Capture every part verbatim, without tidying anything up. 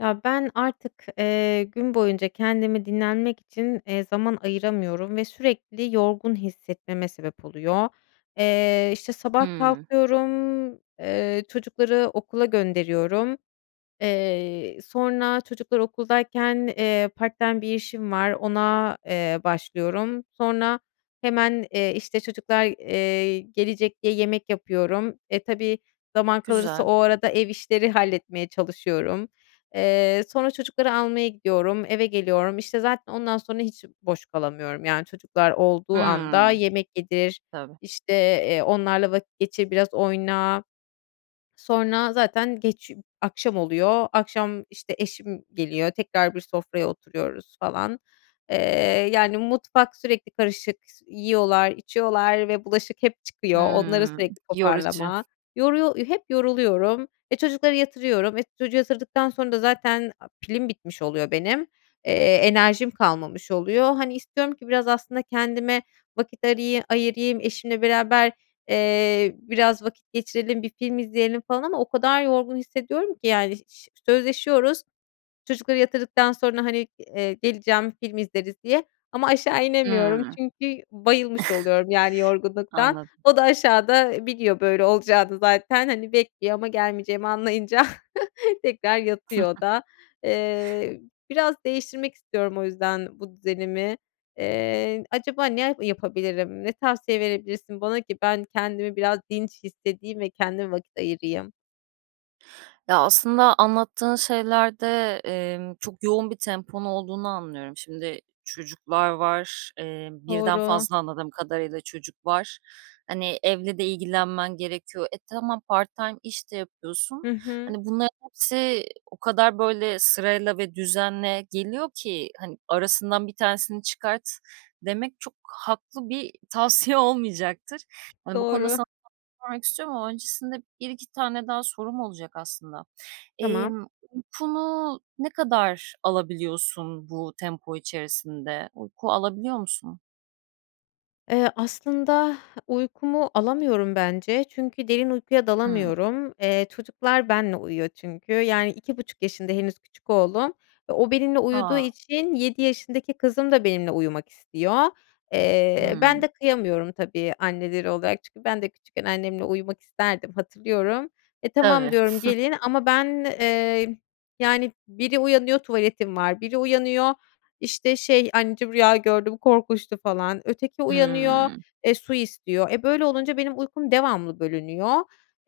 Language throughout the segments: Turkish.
Ya ben artık, eee, gün boyunca kendimi dinlenmek için, eee, zaman ayıramıyorum ve sürekli yorgun hissetmeme sebep oluyor. Eee, işte, sabah Hımm. kalkıyorum, eee, çocukları okula gönderiyorum. Eee, sonra çocuklar okuldayken, eee, part-time bir işim var; ona, eee, başlıyorum. Sonra hemen, eee, işte, çocuklar, eee, gelecek diye yemek yapıyorum. E, tabii zaman kalırsa Güzel. o arada ev işleri halletmeye çalışıyorum. Eee, sonra çocukları almaya gidiyorum. Eve geliyorum işte, zaten ondan sonra hiç boş kalamıyorum. Yani çocuklar olduğu anda Hımm. yemek yedir, Tabii. işte, eee, onlarla vakit geçir, biraz oyna. Sonra zaten geç ü akşam oluyor. Akşam, işte, eşim geliyor tekrar; bir sofraya oturuyoruz falan. Eee, yani, mutfak sürekli karışık. S yiyorlar içiyorlar ve bulaşık hep çıkıyor; onları Hımm, sürekli yorucu. toparlama. Yoruyor eee, hep yoruluyorum. E, çocukları yatırıyorum; e, çocuğu yatırdıktan sonra da zaten, aaa, pilim bitmiş oluyor benim. Eee, enerjim kalmamış oluyor. Hani, istiyorum ki biraz aslında kendime vakit arıyı ayırayım; eşimle beraber, eee, biraz vakit geçirelim, bir film izleyelim falan ama o kadar yorgun hissediyorum ki yani, ş ş sözleşiyoruz çocukları yatırdıktan sonra hani, eee, geleceğim, film izleriz diye ama aşağı inemiyorum Hımm. çünkü bayılmış oluyorum yani, yorgunluktan. Anladım. O da aşağıda, eee, biliyor böyle olacağını zaten hani, bekliyor ama gelmeyeceğimi anlayınca tekrar yatıyor o da. Eee, biraz değiştirmek istiyorum o yüzden bu düzenimi. Eee, acaba ne a yapabilirim? Ne tavsiye verebilirsin bana ki ben kendimi biraz dinç hissedeyim ve kendime vakit ayırayım. Ya, aslında anlattığın şeylerde, emm, çok yoğun bir temponun olduğunu anlıyorum. Şimdi çocuklar var, eee, birden Doğru. fazla anladığım kadarıyla çocuk var. Hani, evle de ilgilenmen gerekiyor. E, tamam, part time iş de yapıyorsun. Hı hı. Hani, bunların hepsi o kadar, böyle, sırayla ve düzenle geliyor ki, hani, "Αrasından bir tanesini çıkart." demek çok haklı bir tavsiye olmayacaktır. Hani, bu konuda Doğru. sana sormak istiyorum ama öncesinde bir iki tane daha sorum olacak aslında. Tamam. Emm, uykunu ne kadar alabiliyorsun bu tempo içerisinde? Uyku alabiliyor musun? Eee, aslında uykumu alamıyorum bence çünkü derin uykuya Hıı. dalamıyorum. Eee, çocuklar benimle uyuyor çünkü. Yani iki buçuk yaşında henüz küçük oğlum ve o benimle uyuduğu A! için, yedi yaşındaki kızım da benimle uyumak istiyor. Eee, ben Hıı. de kıyamıyorum tabii anneleri olarak. Çünkü ben de küçükken annemle uyumak isterdim, hatırlıyorum. "E, Tabii. tamam," diyorum, "gelin." Αma ben, eee, yani biri uyanıyor, "Τuvaletim var." Βiri uyanıyor, işte, şey, "Αnneciğim rüya gördüm, korkunçtu." falan. Öteki uyanıyor, Hıı. eee, su istiyor. E, böyle olunca benim uykum devamlı bölünüyor.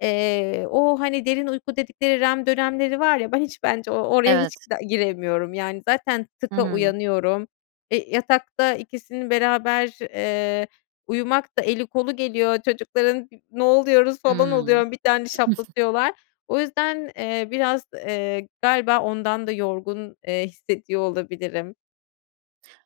Eee, o, hani, derin uyku dedikleri REM dönemleri var ya, ben hiç bence o oraya hiç Evet. giremiyorum. Yani zaten "tık"a Hıı. uyanıyorum. Eee, yatakta ikisinin beraber, eee, uyumak da eli kolu geliyor çocukların, ne oluyoruz falan Hıı. oluyorum, bir tane şaplatıyorlar. O yüzden, eee, biraz, eee, galiba ondan da yorgun, eee, hissediyor olabilirim.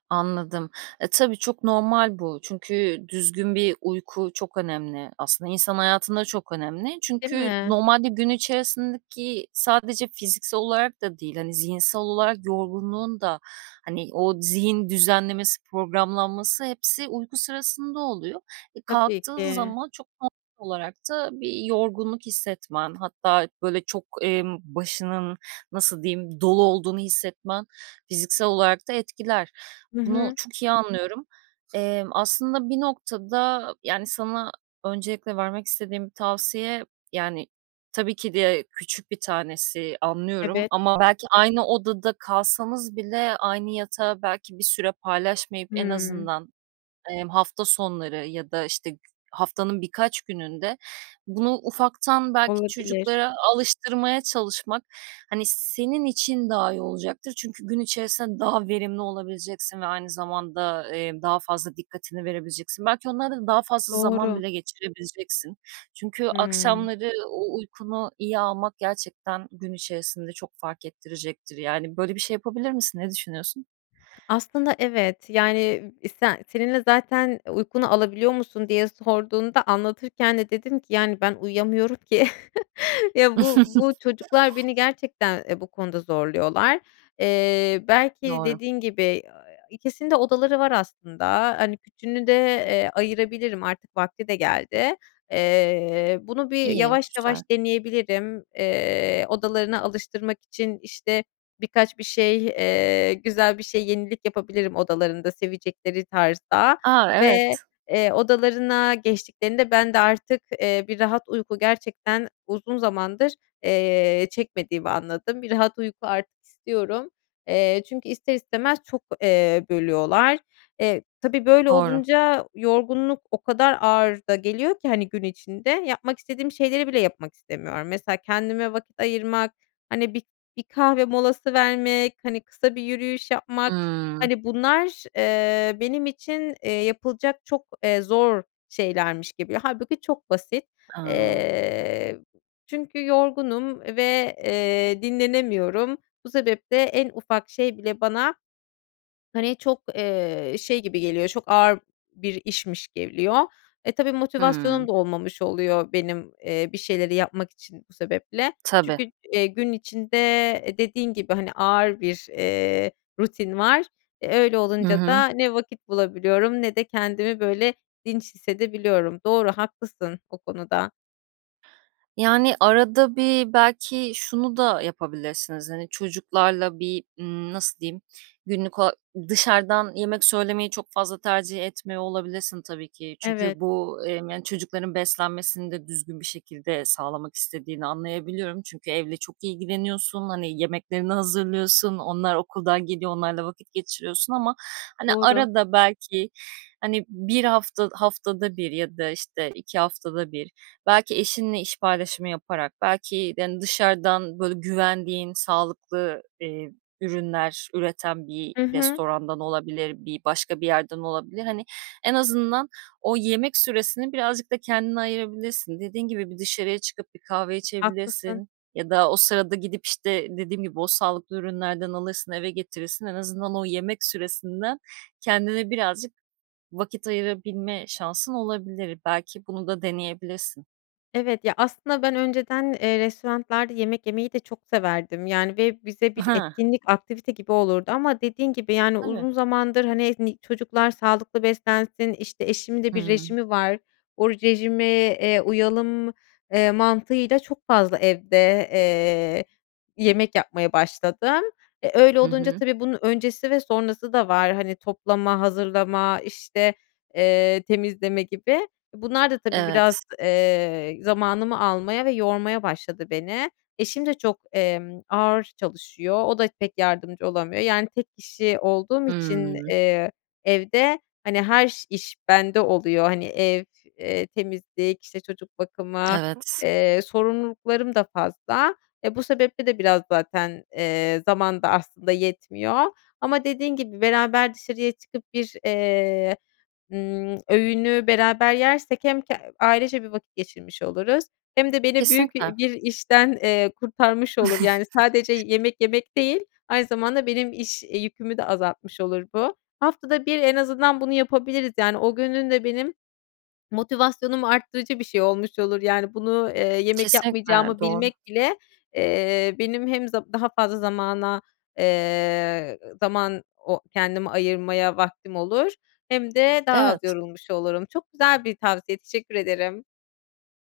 Anladım. E, tabii çok normal bu. Çünkü düzgün bir uyku çok önemli, aslında insan hayatında çok önemli. Değil Çünkü mi? normalde gün içerisindeki sadece fiziksel olarak da değil, hani, zihinsel olarak yorgunluğun da, hani, o zihin düzenlemesi, programlanması hepsi uyku sırasında oluyor. E, Tabii kalktığın ki. zaman çok normal olarak da bir yorgunluk hissetmen, hatta böyle çok, emm, başının nasıl diyeyim, dolu olduğunu hissetmen fiziksel olarak da etkiler. Hı Bunu hı. çok iyi anlıyorum. Eee, aslında bir noktada, yani sana öncelikle vermek istediğim bir tavsiye, yani, tabii ki de küçük bir tanesi, anlıyorum Evet. ama belki aynı odada kalsanız bile aynı yatağı belki bir süre paylaşmayıp, en Hımm. azından, emm, hafta sonları ya da g işte haftanın birkaç gününde bunu ufaktan belki Olabilir. çocuklara alıştırmaya çalışmak, hani, senin için daha iyi olacaktır çünkü gün içerisinde daha verimli olabileceksin ve aynı zamanda, eee, daha fazla dikkatini verebileceksin. Belki onlarla da daha fazla zaman Doğru. bile geçirebileceksin. Çünkü Hımm. akşamları o uykunu iyi almak gerçekten gün içerisinde çok fark ettirecektir. Yani, böyle bir şey yapabilir misin? Ne düşünüyorsun? Aslında evet, yani, e sen senin de zaten uykunu alabiliyor musun diye sorduğunda anlatırken de dedim ki, yani, ben uyuyamıyorum ki. Ya, bu bu çocuklar beni gerçekten, eee, bu konuda zorluyorlar. Eee, belki Doğru. dediğin gibi, ikisinin de odaları var, aslında. Hani, küçüğünü de, eee, ayırabilirim artık vakti de geldi. Eee, bunu bir İyi, yavaş güzel. yavaş deneyebilirim. Eee, odalarına alıştırmak için, işte, birkaç bir şey, eee, güzel bir şey, yenilik yapabilirim odalarında sevecekleri tarzda A! ve, Evet. eee, odalarına geçtiklerinde ben de artık, eee, bir rahat uyku gerçekten uzun zamandır, eee, çekmediğimi anladım. Bir rahat uyku artık istiyorum. Eee, çünkü ister istemez çok, eee, bölüyorlar. Eee, tabii böyle Doğru. olunca yorgunluk o kadar ağır da geliyor ki hani, gün içinde yapmak istediğim şeyleri bile yapmak istemiyorum. Mesela, kendime vakit ayırmak, hani, bir bir kahve molası vermek, hani, kısa bir yürüyüş yapmak, Hımm. hani, bunlar, eee, benim için, eee, yapılacak çok, eee, zor şeylermiş gibi. Hâlbuki çok basit. A! Eee, çünkü yorgunum ve, eee, dinlenemiyorum. Bu sebeple en ufak şey bile bana, hani, çok, eee, şey gibi geliyor çok ağır bir işmiş geliyor. E, tabii Hımm. motivasyonum da olmamış oluyor benim, eee, bir şeyleri yapmak için bu sebeple. Tabii. Çünkü, eee, gün içinde, eee, dediğin gibi, hani, ağır bir, eee, rutin var. Eee, öyle Hı olunca hı. da ne vakit bulabiliyorum ne de kendimi böyle dinç hissedebiliyorum. Doğru, haklısın o konuda. Yani, arada bir belki şunu da yapabilirsiniz, hani, çocuklarla bir, ımm, nasıl diyeyim, günlük o dışarıdan yemek söylemeyi çok fazla tercih etmiyor olabilirsin tabii ki. Evet. Çünkü bu, emm, yani, çocukların beslenmesini de düzgün bir şekilde sağlamak istediğini anlayabiliyorum çünkü evle çok ilgileniyorsun, hani, yemeklerini hazırlıyorsun, onlar okuldan geliyor onlarla vakit geçiriyorsun ama, hani, Doğru. arada belki, hani, bir hafta haftada bir ya da, işte, iki haftada bir, belki eşinle iş paylaşımı yaparak belki, hani, dışarıdan böyle güvendiğin sağlıklı, eee, ürünler üreten bir Hı hı. restorandan olabilir, bir başka bir yerden olabilir. Hani, en azından o yemek süresini birazcık da kendine ayırabilirsin. Dediğin gibi bir dışarıya çıkıp bir kahve Haklısın. içebilirsin ya da o sırada gidip, işte, dediğim gibi o sağlıklı ürünlerden alırsın, eve getirirsin, en azından o yemek süresinden kendine birazcık vakit ayırabilme şansın olabilir. Belki bunu da deneyebilirsin. Evet ya, aslında ben önceden, eee, restoranlarda yemek yemeyi de çok severdim. Yani ve bize I bir ha. etkinlik, aktivite gibi olurdu ama dediğin gibi, yani Tabii. uzun zamandır, hani, ni çocuklar sağlıklı beslensin, işte, eşimin de bir Hıı. rejimi var, o rejime, eee, uyalım, eee, mantığıyla çok fazla evde, eee, yemek yapmaya başladım. E öyle Hı olunca hı. tabii bunun öncesi ve sonrası da var. Hani, toplama, hazırlama, işte, eee, temizleme gibi. Bunlar da tabii biraz, Evet. eee, zamanımı almaya ve yormaya başladı beni. Eşim de çok, emm, ağır çalışıyor, o da pek yardımcı olamıyor yani; tek kişi olduğum için, Hımm. eee, evde, hani, her ş iş bende oluyor; hani, ev, eee, temizlik işte çocuk bakımı, Evet. eee, sorumluluklarım da fazla. E, bu sebeple de biraz zaten, eee, zaman da aslında yetmiyor. Ama dediğin gibi, beraber dışarıya çıkıp bir, eee, ımm, öğünü beraber yersek hem k ailece bir vakit geçirmiş oluruz hem de beni büyük, Kesinlikle. iii, bir işten, eee, kurtarmış olur. Yani sadece yemek yemek değil, aynı zamanda benim iş, iii, yükümü de azaltmış olur bu. Haftada bir en azından bunu yapabiliriz yani. O günün de benim motivasyonumu arttırıcı bir şey olmuş olur. Yani bunu, eee, yemek Kesinlikle, yapmayacağımı doğru. bilmek bile, eee, benim hem z daha fazla zamana, eee, zaman o kendimi ayırmaya vaktim olur hem de daha az Evet. yorulmuş olurum. Çok güzel bir tavsiye, teşekkür ederim.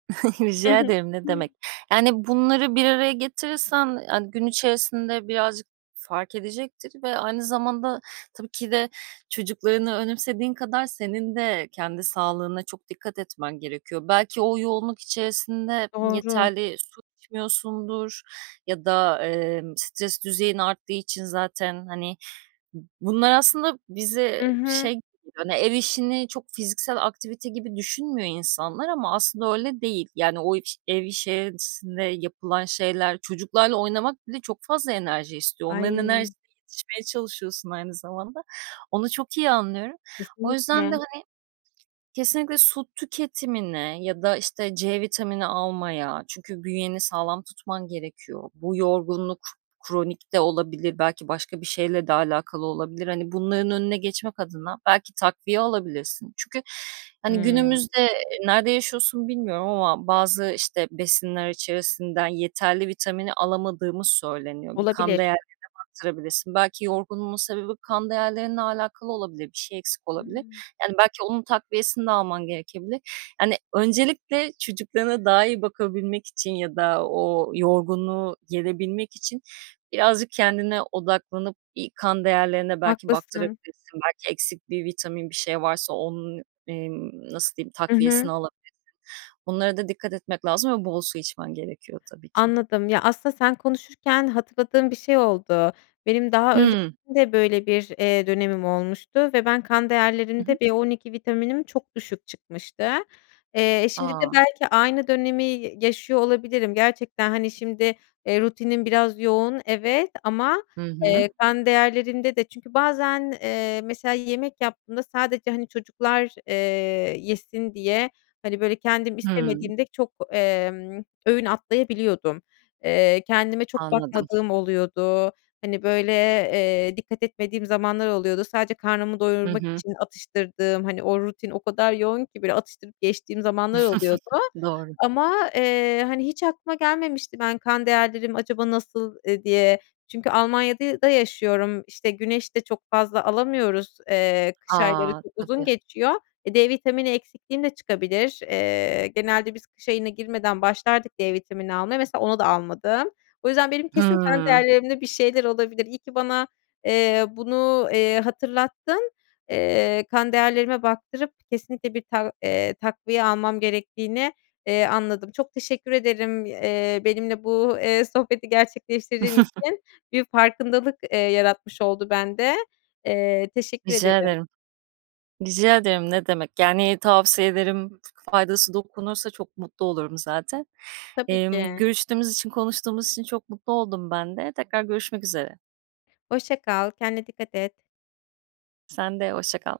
Hı Rica hı. ederim, ne demek. Yani bunları bir araya getirirsen, hani, gün içerisinde birazcık fark edecektir ve aynı zamanda tabii ki de, çocuklarını önemsediğin kadar senin de kendi sağlığına çok dikkat etmen gerekiyor. Belki o yoğunluk içerisinde Doğru. yeterli su içmiyorsundur ya da, emm, stres düzeyin arttığı için zaten, hani Bunlar aslında bize I hı. şey, ev işini çok fiziksel aktivite gibi düşünmüyor insanlar ama aslında öyle değil, yani o ev işerisinde yapılan şeyler, çocuklarla oynamak bile çok fazla enerji istiyor. Onların Ay! enerjisine yetişmeye çalışıyorsun aynı zamanda. Onu çok iyi anlıyorum. O yüzden de, Kesinlikle. hani, kesinlikle su tüketimine ya da, işte, c vitamini almaya çünkü bünyeni sağlam tutman gerekiyor, bu yorgunluk kronik de olabilir, belki başka bir şeyle de alakalı olabilir, hani, bunların önüne geçmek adına belki takviye alabilirsin. Çünkü, hani, Hımm. günümüzde, eee, nerede yaşıyorsun bilmiyorum ama bazı işte besinler içerisinden yeterli vitamini alamadığımız söyleniyor. Bir kan Olabilir. değerlerine baktırabilirsin, belki yorgunluğun sebebi kan değerlerinle alakalı olabilir. Bir şey eksik olabilir. Hıı. Yani belki onun takviyesini de alman gerekebilir, hani, öncelikle çocuklarına daha iyi bakabilmek için ya da o yorgunluğu gerebilmek için birazcık kendine odaklanıp bir kan değerlerine belki Haklısın. baktırabilirsin. Belki eksik bir vitamin, bir şey varsa onun, emm, nasıl diyeyim, Hı hı. takviyesini alabilirsin. Onlara da dikkat etmek lazım ve bol su içmen gerekiyor tabii ki. Anladım. Ya, aslında sen konuşurken hatırladığım bir şey oldu. Benim daha önce Hıı. de böyle bir dönemim olmuştu ve ben kan Hı hı. değerlerinde B-12 vitaminim çok düşük çıkmıştı. Eee, şimdi de A! belki aynı dönemi ya yaşıyor olabilirim. Gerçekten, hani, şimdi, eee, rutinim biraz yoğun, evet, ama, Hı hı. eee, kan değerlerinde de çünkü bazen, eee, mesela yemek yaptığımda sadece, han,i çocuklar, eee, yesin diye, hani, böyle, kendim Hımm. istemediğim de çok, emm, öğün atlayabiliyordum. Eee, kendime çok Anladım. bakmadığım oluyordu. Hani, böyle, eee, dikkat etmediğim zamanlar oluyordu. Sadece karnımı Hı doyurmak hı. için atıştırdığım, hani, o rutin o kadar yoğun ki, böyle, atıştırıp geçtiğim zamanlar oluyordu. Doğru. Ama, eee, hani, hiç aklıma gelmemişti ben kan değerlerim acaba nasıl, eee, diye? Çünkü Almanya'da da yaşıyorum; işte, güneş de çok fazla alamıyoruz, eee, kış ayları A! çok uzun Tabii. geçiyor. E, D vitamini eksikliğim de çıkabilir. Eee, genelde biz kış ayına girmeden başlardık D vitamini almaya. Mesela onu da almadım. O yüzden benim kesin kan Hımm. değerlerimde bir şeyler olabilir. İyi ki bana, eee, bunu, eee, hatırlattın. Eee, kan değerlerime baktırıp kesinlikle bir tak eee, takviye almam gerektiğini, eee, anladım. Çok teşekkür ederim, eee, benimle bu, eee, sohbeti gerçekleştirdiğin için. Bir farkındalık, eee, yaratmış oldu bende. Eee, teşekkür Rica ederim. ederim, rica ederim. Ne demek? Yani tavsiye ederim, f faydası dokunursa çok mutlu olurum zaten. Tabii Emm, ki. görüştüğümüz için, konuştuğumuz için çok mutlu oldum ben de. Tekrar görüşmek üzere. Hoşça kal, kendine dikkat et. Sen de hoşça kal.